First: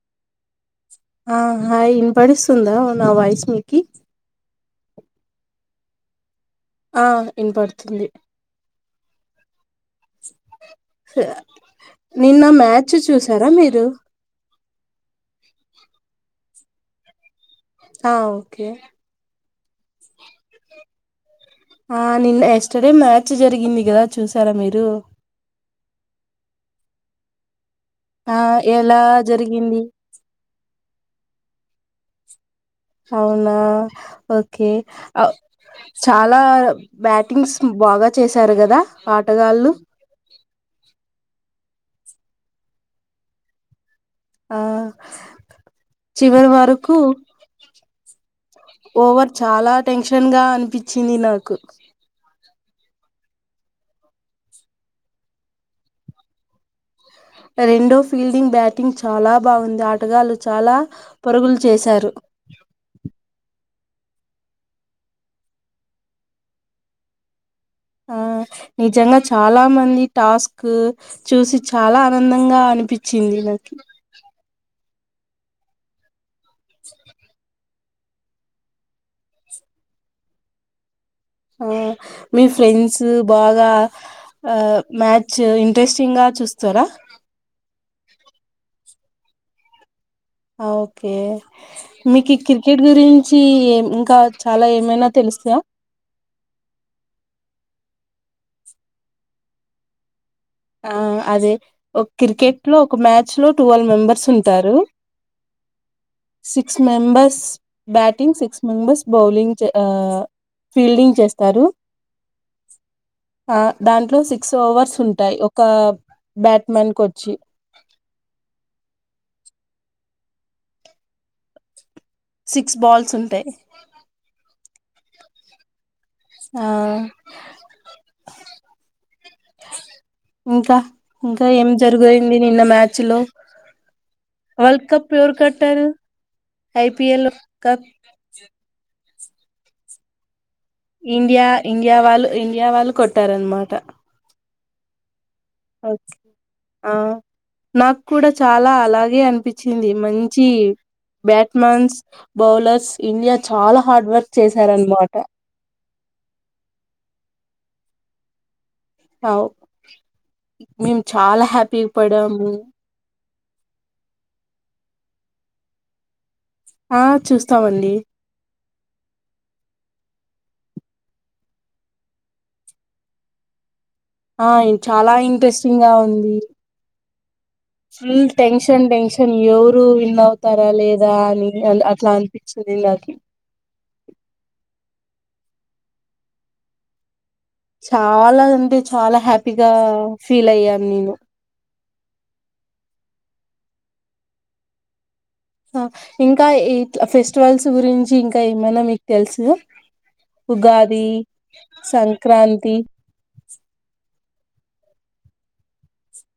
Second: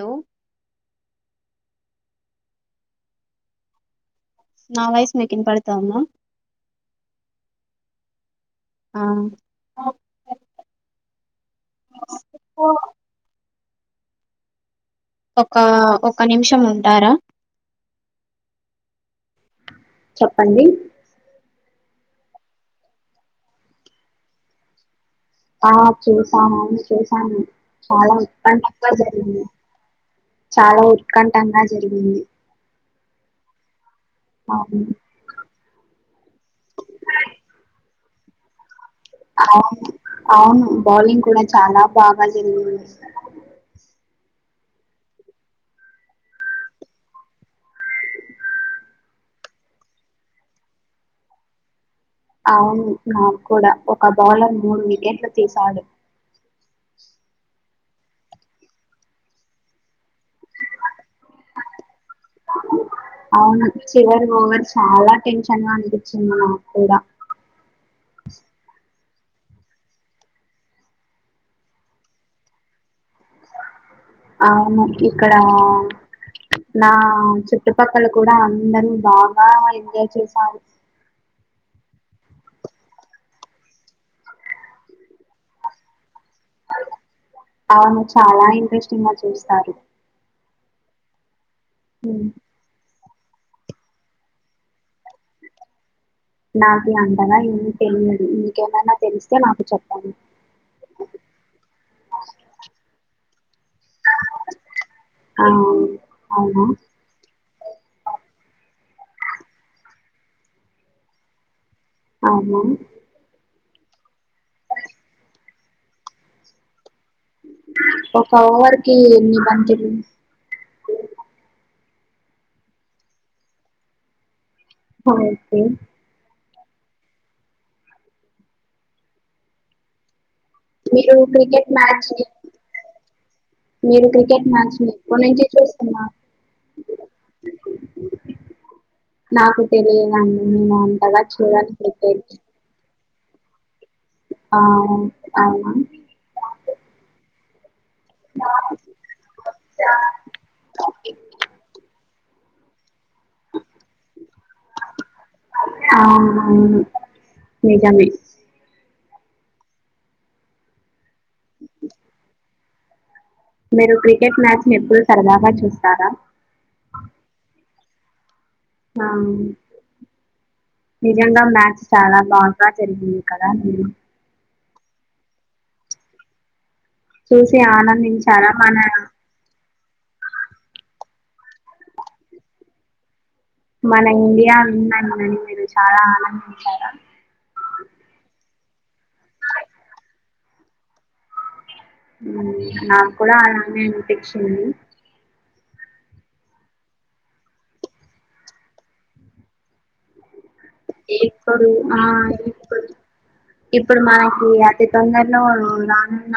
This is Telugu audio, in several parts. హలో. ఆ హాయ్ వినపడిస్తుందా నా వాయిస్ మీకి. నా వాయిస్ మీకు వినపడుతందా. ఆ వినపడుతూంది. ఆ. నిన్న మ్యాచ్ చూసారా మీరు. ఒకా ఒక నిమిషం ఉంటారా. ఆ ఓకే. చెప్పండి. ఆ నిన్న ఎస్టర్ డే మ్యాచ్ జరిగింది గదా చూసారా మీరు. ఆ చూసాము చూసాను. చాలా ఆ ఉత్కఠంగా ఎలా జరిగింది చాలా ఉత్కంఠంగా జరిగింది. అవునా ఓకే. అవును చాలా బ్యాటింగ్స్ బాగా చేశారు గదా. అవును అవును బౌలింగ్ కూడా. చాలా బాగా జరిగింది. ఆ చివరి వరకు. ఓవర్ చాలా టెన్షన్ గా అనిపించింది నాకు. అవును నాకు కూడా ఒక బౌలర్ మూడు వికెట్లు తీసాడు. రెండో ఫీల్డింగ్ బ్యాటింగ్ చాలా బాగుంది ఆ. టగాళ్లు చాలా పరుగులు చేశారు. అవును చివరి మారు చాలా టెన్షన్ గా అనిపించింది మాకు కూడా. ఆ నిజంగా చాలా మంది టాస్క్ చూసి చాలా ఆనందంగా అనిపిం. చింది నాకి. అవును ఇక్కడ నా. చుట్టుపక్కల కూడా అందరూ బాగా ఎంజాయ్ చేశారు. ఆ మీ ఫ్రెండ్స్ బాగా ఆ మ్యాచ్ ఇంట్రెస్టింగ్ గా. చూస్తారా. అవును చాలా ఇంట్రెస్టింగా చూస్తారు. ఓకే హ్మ్. మీకు ఈ కిరికెట్ గురిం చి ఇంకా చాలా ఏమైనా తెలుస్తయ నాకి అంటారా ఇంకెం ఇంకేమైనా తెలిస్తే నాకు చెప్పండి ఆ అదే ఒక కిర్కెట్ లో ఒక మ్యాచ్ లో టువెల్వ్ మెంబర్స్ ఉంటారు ఆ అవునా six members batting six members bowling చే ఆ ఫీల్డింగ్ చేస్తారు అవునా ఆ దాంట్లో సిక్స్ ఓవర్స్ ఉంటాయి ఒక బ్యాట్మన్ కొ ఒక ఓవర్ కి ఎన్ని బంతులు సిక్స్ బాల్స్ ఉంటయ్ హ ఓకే ఆ ఇంకా మీరు ఇంకా ఏం క్రికెట్ మ్యాచ్ ని జరుగైంది నిన్న మ్యాచ్ లో మీరు క్రికెట్ మ్యాచ్ ని ఎప్పనుంచి చూస్తున్నా ఐ పి ఎల్ క నాకు తెలియదం ఇండియా ఇండియా వాళ్ళు ఇండియా వాళ్ళు కొట్టారనమాట ఆ అవునా ఓచ్ ఆ నాకు కూడా చాలా అలాగే అనిపిచ్చింది మంచి బ్యాట్ మ్యాన్స్ బౌలర్స్, ఇండియా చాలా హార్డ్ వర్క్ చేశారనమాట అవునవును నిజమే అవ్ మేము చాలా హ్యాపీ పడాము మీరు క్రికెట్ మ్యాచ్ ని ఎప్పుడు సరదాగా చూస్తారా ఆ చూస్తామండి ఆ నిజంగా మ్యాచ్ చాలా బాగా జరిగింది కదా ఆ ఇ చాలా ఇంట్రెస్టింగ్గా ఉంది చూసి ఫుల్ ఆనందించారా? మన టెన్షన్ టెన్షన్ ఎవరు విన్ అవుతారా లే దా అని అట్లా అనిపిచ్చింది నాకి మన ఇండియా విన్నైందని మీరు చాలా ఆనందించారా చాలా అంటే చాలా హ్యాపీగా ఫీల్ అయ్యాను నేను నాక్కూడా అలానే అనిపిచ్చింది ఇంకా ఇట్ల ఫెస్టివల్స్ గురించి ఇంకా ఏమనా మీకు తెలుసా ఆ సంక్రాంతి ఇప్పుడు మన ఈ అతి తొందరలో రానున్న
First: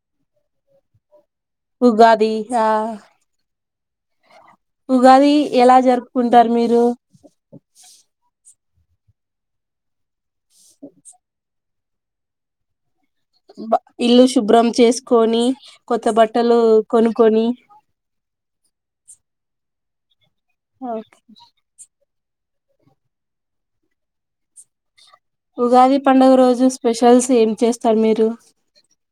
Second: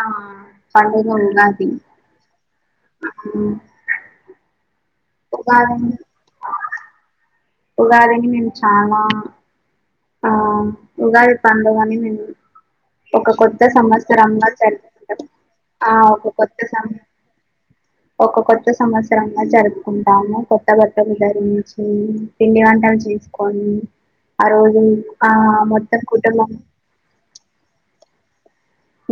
పండుగా నాది ఉగాది ఆ ఉమ్ ఉగాది ఎలా జరుపుకుంటారు మీరు ఉగాదిని మేమ్ చాలా ఆ ఉగాది పం [unintelligible] ఒక కొత్త బ ఇల్లు సంవత్సరంగా శుభ్రం జరుపుతారు చేసుకొని ఆ ఒక బట్టలు కొత్త సం కొనుక్కొని ఒక కొత్త సంవత్సరంగా జరుపుకుంటాము, కొత్త ఆ, బట్టలు ధరించి పిండి వంటలు చేసుకొని, ఆ రోజు ఆ ఉగాది మొత్తం పండుగ కుటుంబం రోజు స్పెషల్స్ ఏం చేస్తారు మీరు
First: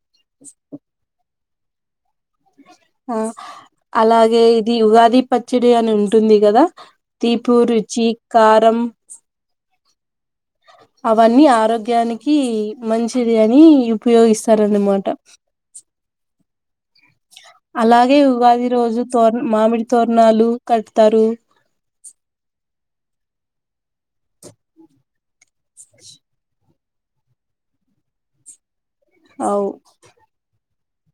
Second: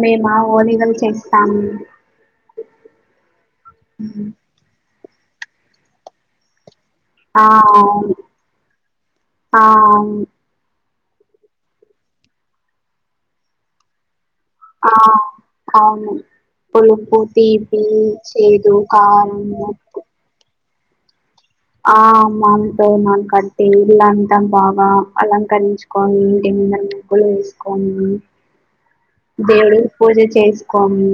మేమా ఓనిగలు చేస్తాము ఆ అలాగే ఇది ఉగాది పచ్చడి అని ఉంటుంది కదా ఆ తీపి రుచి కారంం అవు అవన్నీ ఆరోగ్యానికి మంచిది అని ఉపయోగిస్తా ఆ అవును పులపు తీపి అలాగే ఉగాది చేదు కారం కలుపుతారు ఆమ [unintelligible] కట్టి ఇల్లంతా బాగా అలంక కరించుకొని ఇంటి నిండా ముగ్గులు వేసుకొని అవు దేవుడికి పూజ చేసుకోని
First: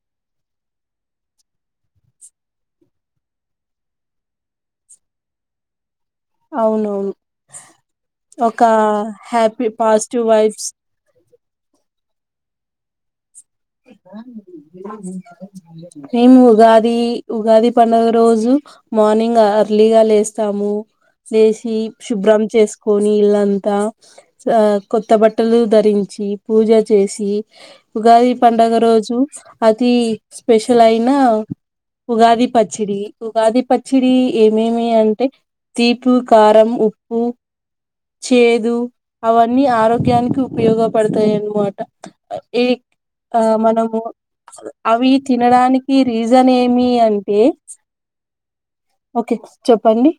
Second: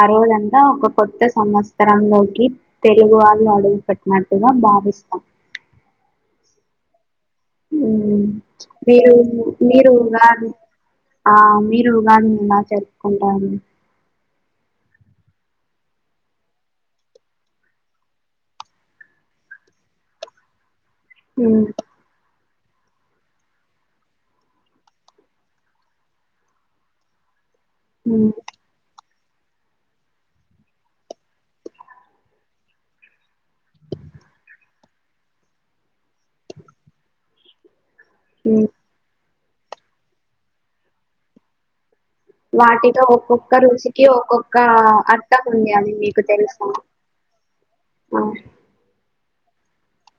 ఆ రోజంతా ఒక కొత్త సంవత్సర లోకి తెలుగు వాళ్ళు అడుగుపెట్టినట్టుగా బా బావిస్తాం అవునవును ఊ ఒక మీరు హ్యాపీ మీరు పాజిటివ్ ఉగాది వైబ్స్ ఆ మీరు ఉగాదిని ఎలా జరుపుకుంటారు మేం ఉగాది ఉగాది పండుగ రోజు మా మార్నింగ్ ఎర్లీగా లేస్తాము మ్మ్ లేచి శుభ్రం చేస్కు కొని ఇళ్లంతా కొత్త బట్టలు ధరించి పూజ చేసి మ్మ్ ఉగాది పండగ రోజు అతి స్పెషల్ అయినా ఉగాది పచ్చిడి ఉగాది పచ్చిడి ఏమేమి అంటే తీపు కారం ఉప్పు మ్మ్ చేదు అవన్నీ ఆరోగ్యానికి ఉపయోగపడతాయన్నమాట వాటితో ఒప్పు ఒక్క రుచికి ఒక్కొక్క అవి అర్థం ఉంది అని తినడానికి మీకు రీజన్ తెలుసా ఏమి అంటే ఆ ఓకే చెప్పండి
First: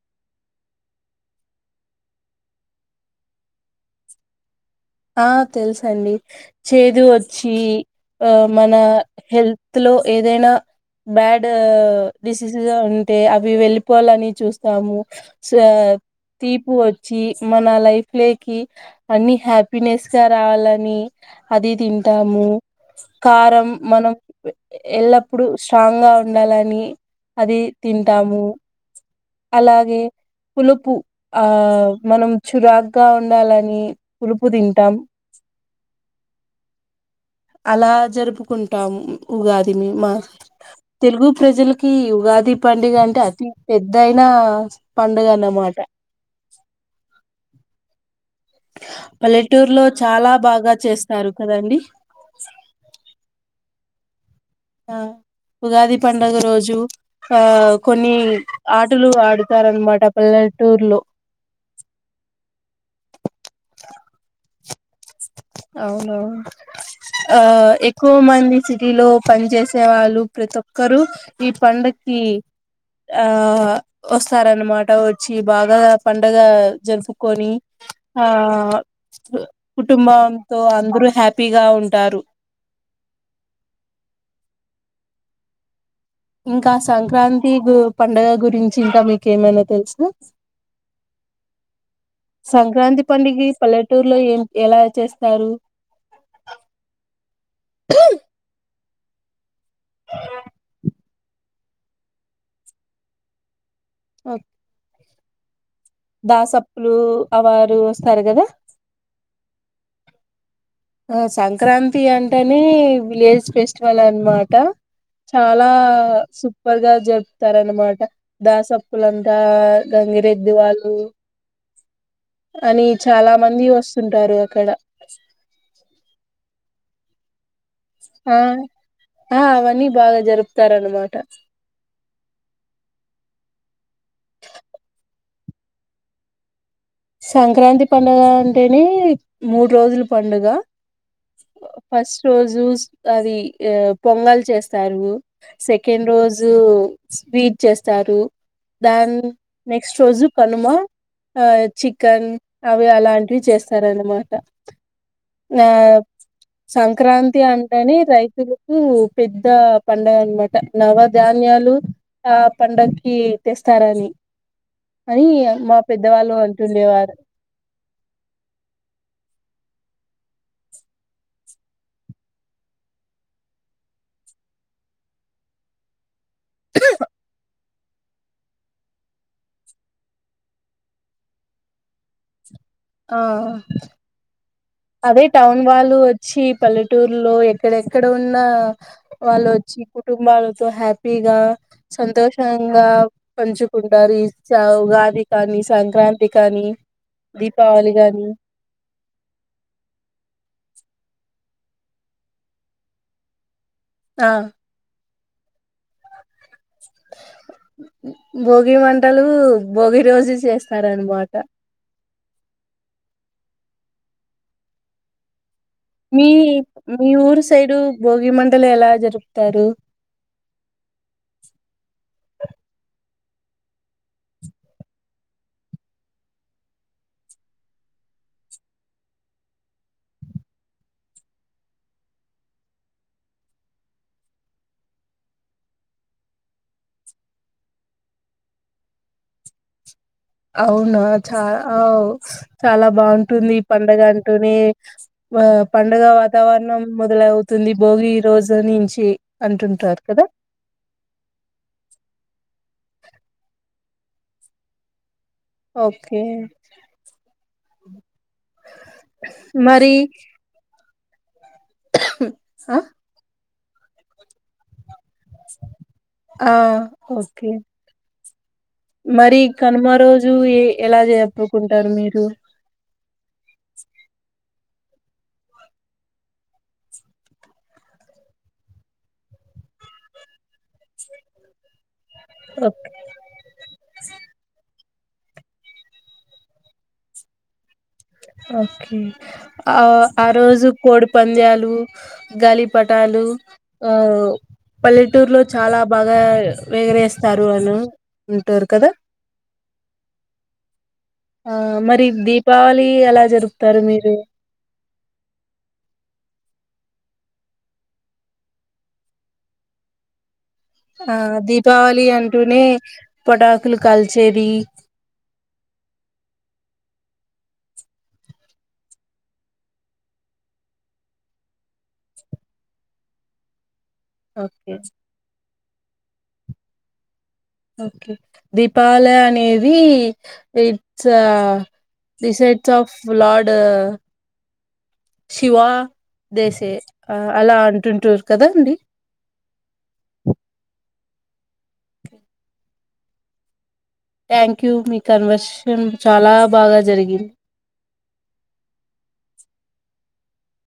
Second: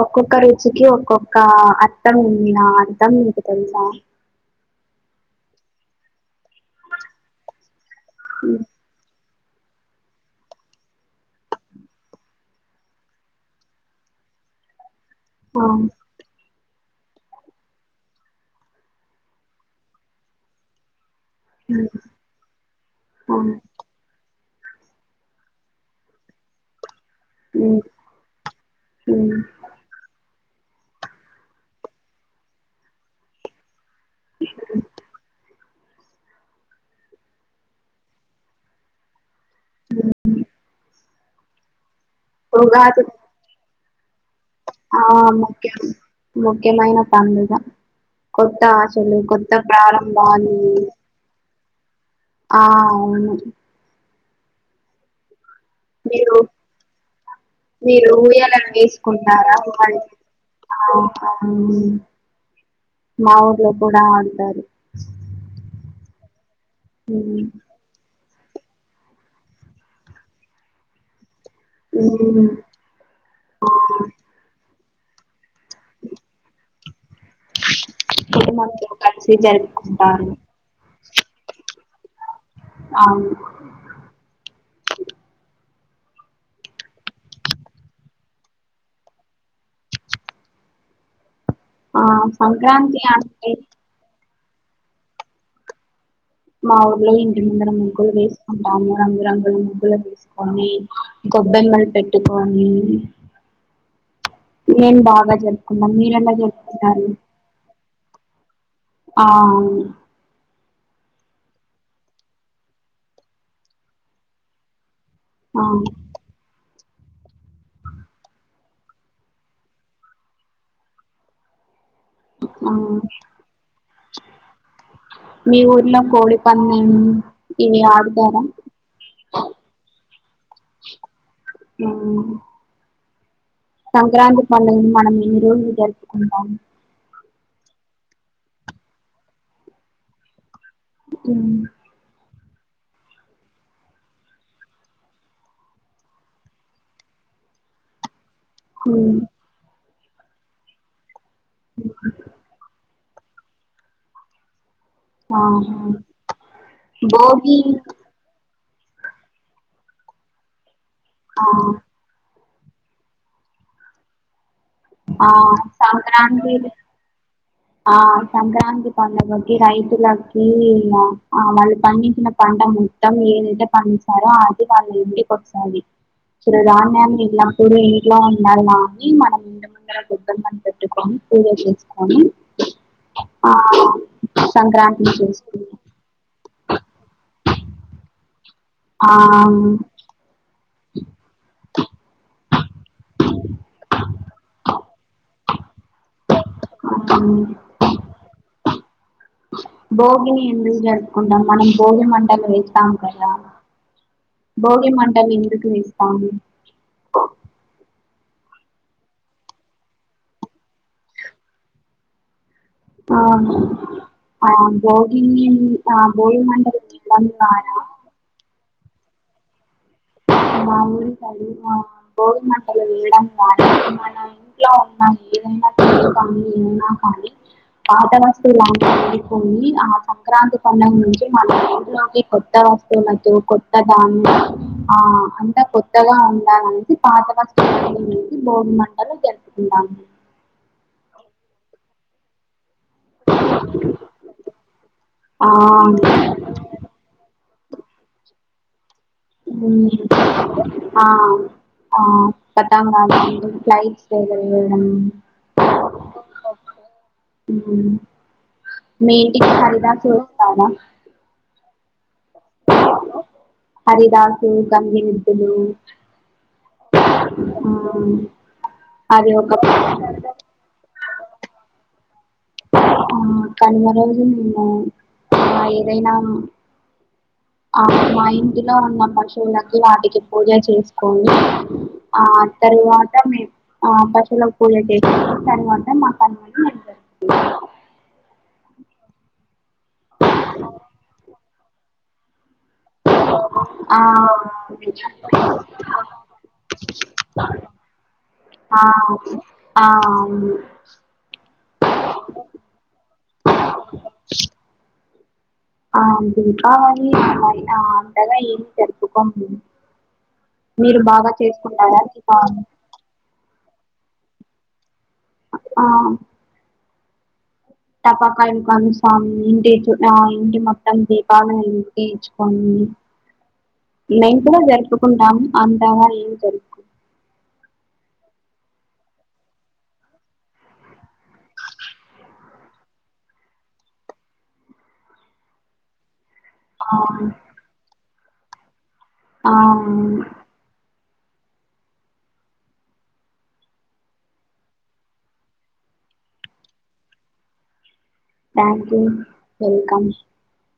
ఒక్కొక్క రుచికి ఒక్కొక్క అర్థం ఉంది ఆ అర్థం మీకు తెలుసా ఆ తెలుసండి చేదు వచ్చి ఆ మ్మ్ మన హెల్త్ లో ఏదైనా బ్యాడ్ డిసీజస్ ఉంటే అవి వెళ్ళిపోవాలని చూస్తాము ఆ సా తీపు వచ్చి మన లైఫ్ లోకి అన్ని హ్యాపీ పినేస్గా రావాలని అది మ్మ్ తింటాము ఆ కారం మనం ఎల్లప్పుడు స్ట్రాంగ్ గా ఉండాలని అది మ్మ్ తింటాము మ్మ్ అలాగే పులుపు ఆ మనం చురాగ్గా ఉండాలని పులుపు ప్పు తింటాం అలా జరుపుకుంటాము ఉగాదిని మా తెలుగు ప్రజలకి ఉగాది పండుగ అంటే అతి పెద్దయి ఆ ముఖ్యం ముఖ్యమైన పండుగ కొత్త ఆశలు కొత్త పల్లెటూరులో చాలా ప్రారంభాలు బాగా చేస్తారు కదండి ఆ అవును ఆ ఉగాది పండుగ మీరు రోజు ఆ మీరు కొన్ని ఆటలు ఆడుతారన్నమాట ఊ మా ఊర్లో కూడా ఆడుతారు అవున ఆ ఉమ్ ఎక్కువ మంది సిటీలో పని చేసే వాళ్ళు ప్రతి ఒక్కరు ఈ పండుగకి ఉమ్ ఆ వస్తారన్నమాట వచ్చి బాగా పండగ జరుపుకొని ఆ కుటుంబంతో కలిసి జరుపుకుంటారు కుబాంతో అందరూ హ్యాపీగా ఉంటారు అవును ఇంకా సంక్రాంతి గు పండగ గురించి ఇంకా మీకేమైనా తెలుస ఆ సంక్రాంతి పండగి అంటే పల్లెటూరులో ఏం ఎలా చేస్తారు మా ఊర్లో ఇంటి ముందర ముగ్గులు వేసుకుంటాము రంగు రంగులు ముగ్గులు వేసుకోని గొబ్బెమలు పెట్టుకోని నేన్ బాగా జర్ప్ దాసప్పులు అవారు వస్తారు కదా ఆ అవును ఆ సంక్రాంతి అంటేని విలేజ్ ఫెస్టివల్ అనమాట ఆ చాలా సు పల్గా జపుతారనమాట దాసప్పులంతా గంగిరెద్ది వాళ్ళు ఆ అని చాలా మంది వస్తుంటారు అక్కడ మీ ఊర్లో కోడి పందెం ఈ ఆడుతా ఆ రా ఆ అవన్నీ బాగా జరుపుతారనమాట మ్మ్ సంక్రాంతి పండగని మనం ఎన్ని రోజులు జరుపుకుంటాం సంక్రాంతి పండుగ అంటేనే మూడు రోజుల పండుగ అ ఫస్ట్ రోజు స్ అది పొంగల్ చేస్తారు సెకండ్ రోజు స్వీట్ చేస్తారు దాన్ మ్మ్ నెక్స్ట్ రోజు కనుమ చికెన్ అవి అలాంటివి చేస్తారనమాట ఆ ఆహా సంక్రాంతి భోగి అంటనే రైతులు ఉ పెద్ద పండగ అనమాట ఆ నవధాన్యాలు ఆ పండగకి తెస్తారని అని ఆ మా పెద్దవాళ్ళు సంక్రాంతి అంటుండేవారు ఆ సంక్రాంతి పండగకి రైతులకి ఆ వాళ్ళు పండించిన పం ట మొత్తం ఏదైతే పండించారో అది వాళ్ళు ఇంటికి వస్తది చిరు ధాన్యని ఎల్లపుడు ఇంట్లో ఉండాలని మనం ఇంటి ముందర గొబ్బలు మని పెట్టుకోని పూజ చేసుకొని ఆ సంక్రాంతిని అదే టౌన్ చేసుకుంటాం వాళ్ళు వచ్చి పల్లెటూరులో ఎక్కడెక్కడ ఉన్న ఆ వాళ్ళు వచ్చి కుటుంబాలు సో హ్యాపీగా సంతోషంగా పంచుకుంటారు ఈ చ ఉగాది కాని సంక్రాంతి కానీ దీపావళి కానీ భోగిని ఎందుకు జరుపుకుంటాం మనం భోగి మంటలు వేస్తాము కదా ఆ భోగి మంటలు ఎందుకు వేస్తాము భోగి మంటలు భోగి రోజు చేస్తారనమాట అవును అ భోగిని ఆ మీ భోగి మంటలు మీ వేయడం ఊరు సైడు ద్వారా భోగి మంటలు ఎలా జరుపుతారు మా ఊరి తలి మా బోగి మంటలు వేయడం గానీ మన ఇంట్లో ఉన్నాం ఏదైనా [unintelligible] ఏమున్నా కానీ పాత వస్తువు [unintelligible] ఆ సంక్రాంతి పండగ నుంచి మన ఇంట్లో ని కొత్త [unintelligible] కొత్తధాన్యా ఆ అంతా కొత్తగా ఉండాలనేసి పాత వస్తువులు వేసి భోగి మంటలు జరుపుకుంటాం అవునా చా అవ్ చాలా బాగుంటుంది ఈ పండగ అంటూనే ఆ పంండగ వాతావరణం మొదలవుతుం అంది భోగి ఈ రోజు నుంచి హ్మ్ అంటుంటారు కదా ఆ ఆ పత్ [unintelligible] ఫ్లయిట్స్ [unintelligible] ఓకే మీ ఇంటికి మరి హరిదాస్ లోస్తారా ఆ హరిదాసు గంగిరేద్దులు ఆ ఓకే ఆ అది మరి ఒక కనుమ రోజు ఏ ఎలా జరుపుకుంటారు మీరు ఆ కనుమ రోజు మేము ఆ ఏదైనా ఆ మా ఇంటిలో ఉన్న పశువులకి వాటికి పూజ చేసుకొని ఆ ఓకే తర్వాత మేము ఆ పశువులకు పూజ చేస్ తర్వాత మా కనుమను మీమ్ జరుపుకుంటాం ఓకే ఆ ఆ రోజు కోడి పంద్యాలు గలి పటాలు ఆ పల్లెటూరులో జరుపుకుంటాం చాలా బాగా వేగరేస్తారు అ ఆ ఆ అవును ఆ మరి దీపావళి ఎలా జరుపుతారు మీరు ఆ దీపావళి అనన్ ఆ అంతగా ఏం జరుపుకొం మ్ ఆ దీపావళి అంటూనే దీపావళి పట సులు కాల్చేది ఆ టపాకాయలు కలుస్తాం ఇంటి ఆ ఇంటి మొత్తం దీపాలను వెలిగించుకొని మేము కూడా ఓకే జరుపుకుంటాము అంతగా ఏం జరుపు ఓకే దీపావలి అనేది it's besides of lured Shiva దేసే ఆ అలా అంటుంటారు కదా అండి ఆ అవును థ్యాంక్ యూ మీ కన్వర్సన్ చాలా బాగా జరిగింది థ్యాంక్ యూ వెల్కమ్